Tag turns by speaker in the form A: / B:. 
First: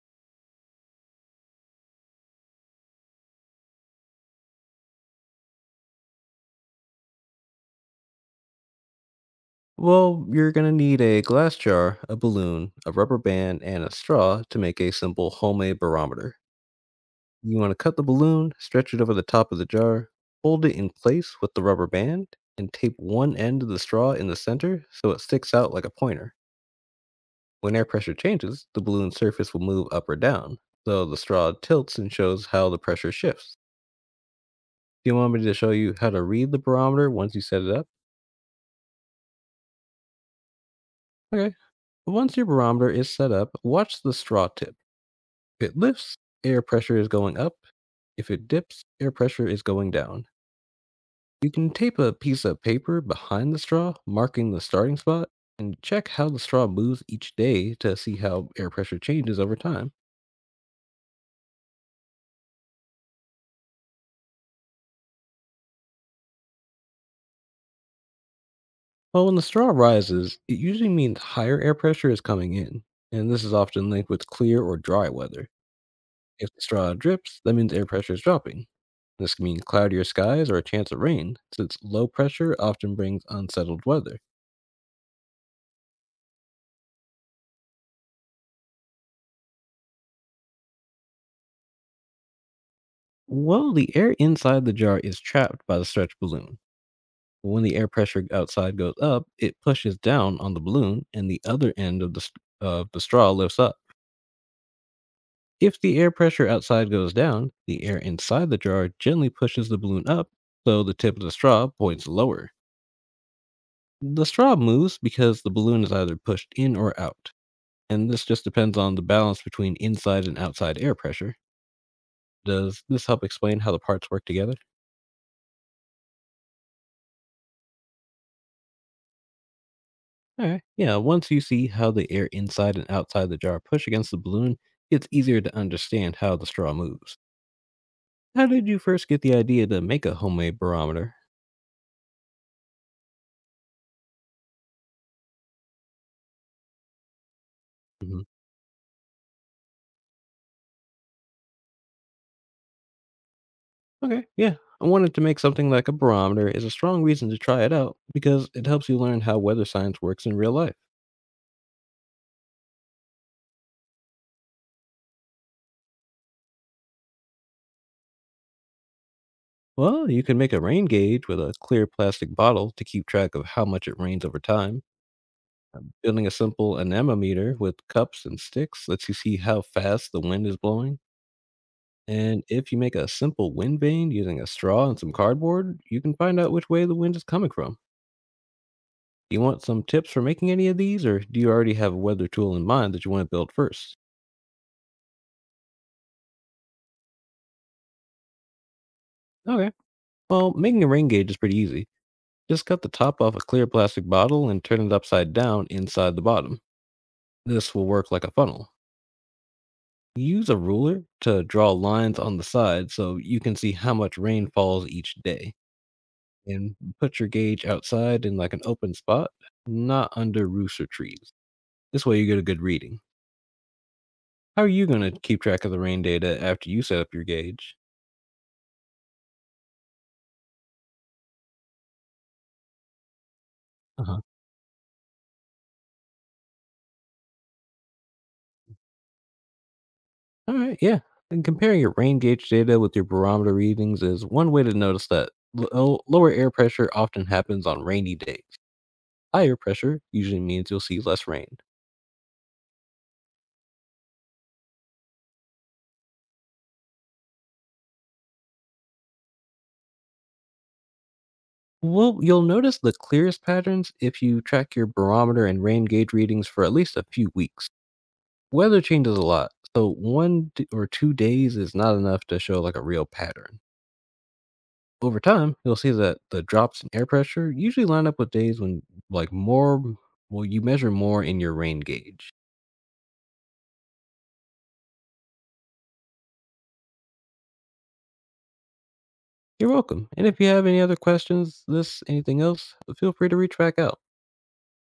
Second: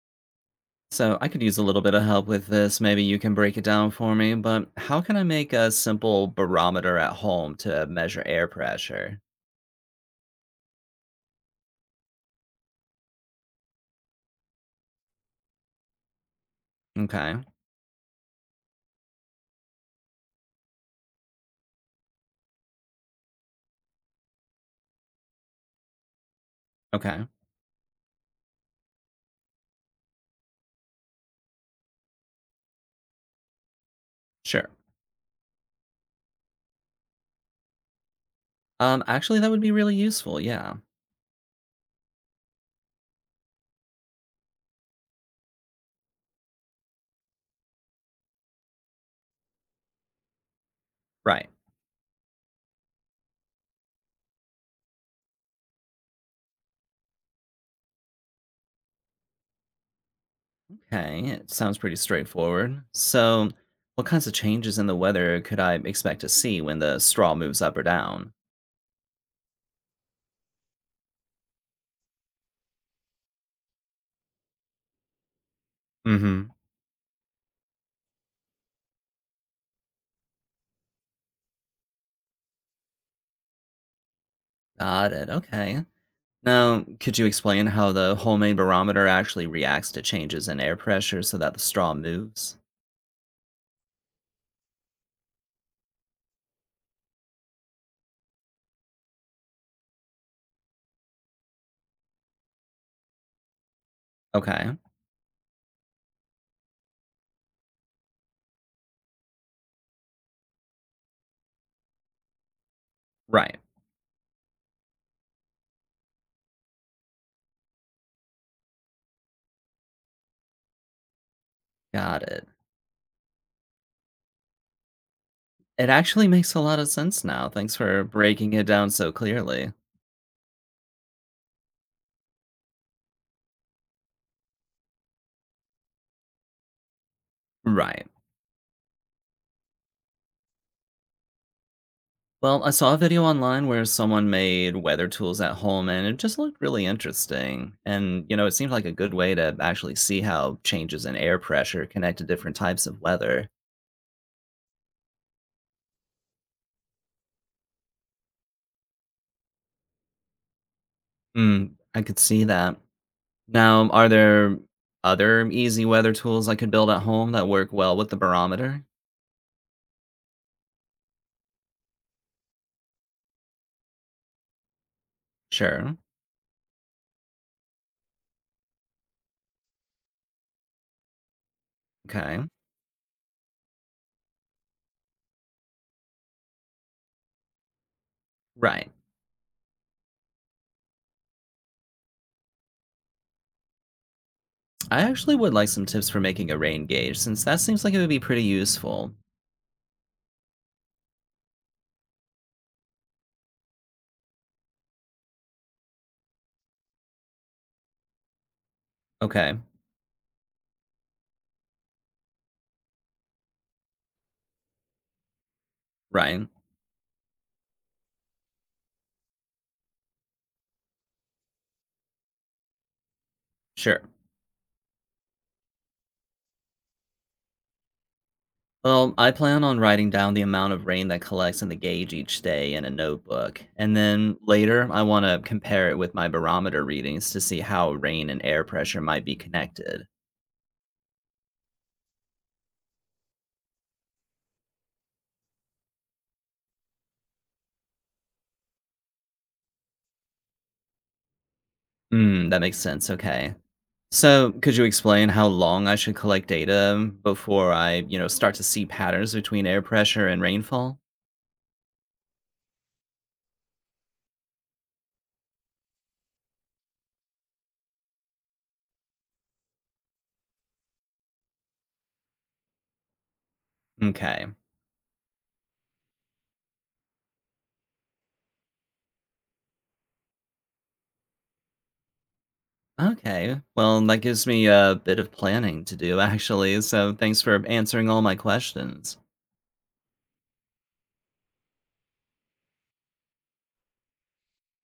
A: So I could use a little bit of help with this. Maybe you can break it down for me, but how can I make a simple barometer at home to measure air pressure?
B: Well, you're going to need a glass jar, a balloon, a rubber band, and a straw to make a simple homemade barometer.
A: Okay.
B: You want to cut the balloon, stretch it over the top of the jar, hold it in place with the rubber band, and tape one end of the straw in the center so it sticks out like a pointer.
A: Okay.
B: When air pressure changes, the balloon surface will move up or down, so the straw tilts and shows how the pressure shifts.
A: Sure.
B: Do you want me to show you how to read the barometer once you set it up?
A: Actually, that would be really useful. Yeah.
B: Okay. Once your barometer is set up, watch the straw tip. If it lifts, air pressure is going up. If it dips, air pressure is going down.
A: Right.
B: You can tape a piece of paper behind the straw, marking the starting spot, and check how the straw moves each day to see how air pressure changes over time.
A: Okay. It sounds pretty straightforward. So what kinds of changes in the weather could I expect to see when the straw moves up or down?
B: Well, when the straw rises, it usually means higher air pressure is coming in, and this is often linked with clear or dry weather.
A: Mhm.
B: If the straw drips, that means air pressure is dropping. This can mean cloudier skies or a chance of rain, since low pressure often brings unsettled weather.
A: Got it. Okay. Now, could you explain how the homemade barometer actually reacts to changes in air pressure so that the straw moves?
B: Well, the air inside the jar is trapped by the stretch balloon. When the air pressure outside goes up, it pushes down on the balloon, and the other end of the straw lifts up.
A: Okay.
B: If the air pressure outside goes down, the air inside the jar gently pushes the balloon up, so the tip of the straw points lower.
A: Right.
B: The straw moves because the balloon is either pushed in or out, and this just depends on the balance between inside and outside air pressure.
A: Got it.
B: Does this help explain how the parts work together?
A: It actually makes a lot of sense now. Thanks for breaking it down so clearly.
B: All right. Yeah. Once you see how the air inside and outside the jar push against the balloon, it's easier to understand how the straw moves.
A: Right.
B: How did you first get the idea to make a homemade barometer?
A: Well, I saw a video online where someone made weather tools at home, and it just looked really interesting.
B: hmm
A: And, you know, it seemed like a good way to actually see how changes in air pressure connect to different types of weather.
B: Okay. Yeah. I wanted to make something like a barometer is a strong reason to try it out because it helps you learn how weather science works in real life.
A: Mm, I could see that. Now, are there other easy weather tools I could build at home that work well with the barometer?
B: Well, you can make a rain gauge with a clear plastic bottle to keep track of how much it rains over time.
A: Sure.
B: Building a simple anemometer with cups and sticks lets you see how fast the wind is blowing.
A: Okay.
B: And if you make a simple wind vane using a straw and some cardboard, you can find out which way the wind is coming from.
A: Right.
B: Do you want some tips for making any of these, or do you already have a weather tool in mind that you want to build first?
A: I actually would like some tips for making a rain gauge, since that seems like it would be pretty useful.
B: Okay. Well, making a rain gauge is pretty easy. Just cut the top off a clear plastic bottle and turn it upside down inside the bottom. This will work like a funnel.
A: Okay,
B: Use a ruler to draw lines on the side so you can see how much rain falls each day.
A: right.
B: And put your gauge outside in like an open spot, not under roofs or trees. This way you get a good reading.
A: Sure.
B: How are you gonna keep track of the rain data after you set up your gauge?
A: Well, I plan on writing down the amount of rain that collects in the gauge each day in a notebook, and
B: Uh-huh.
A: then later I want to compare it with my barometer readings to see how rain and air pressure might be connected.
B: Alright, yeah. And comparing your rain gauge data with your barometer readings is one way to notice that lower air pressure often happens on rainy days. Higher pressure usually means you'll see less rain.
A: Hmm, that makes sense. Okay. So, could you explain how long I should collect data before I start to see patterns between air pressure and rainfall?
B: Well, you'll notice the clearest patterns if you track your barometer and rain gauge readings for at least a few weeks. Weather changes a lot, so one d- or 2 days is not enough to show like a real pattern.
A: Okay.
B: Over time, you'll see that the drops in air pressure usually line up with days when, like, more, well, you measure more in your rain gauge.
A: Okay. Well, that gives me a bit of planning to do, actually. So thanks for answering all my questions.
B: You're welcome. And if you have any other questions, this, anything else, feel free to reach back out.